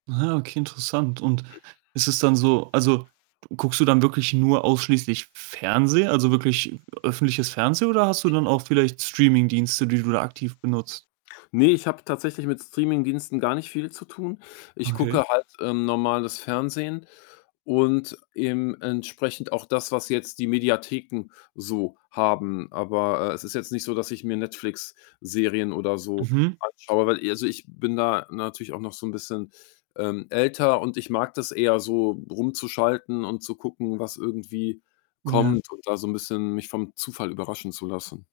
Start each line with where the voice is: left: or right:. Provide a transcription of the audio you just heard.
right: Ah, okay, interessant. Und ist es dann so also, guckst du dann wirklich nur ausschließlich Fernsehen, also, wirklich öffentliches Fernsehen oder hast du dann auch vielleicht Streamingdienste, die du da aktiv benutzt?
left: Ne, ich hab tatsächlich mit Streamingdiensten gar nicht viel zu tun. Ich
right: Okay.
left: gucke halt, äh, normales Fernsehen und eben entsprechend auch das, was jetzt die Mediatheken so haben. Aber, äh, es ist jetzt nicht so, dass ich mir Netflix-Serien oder so
right: Mhm.
left: anschaue, weil ich also, ich bin da natürlich auch noch so 'n bisschen, ähm, älter und ich mag das eher so rumzuschalten und zu gucken, was irgendwie
right: Ja.
left: kommt und da so 'n bisschen mich vom Zufall überraschen zu lassen.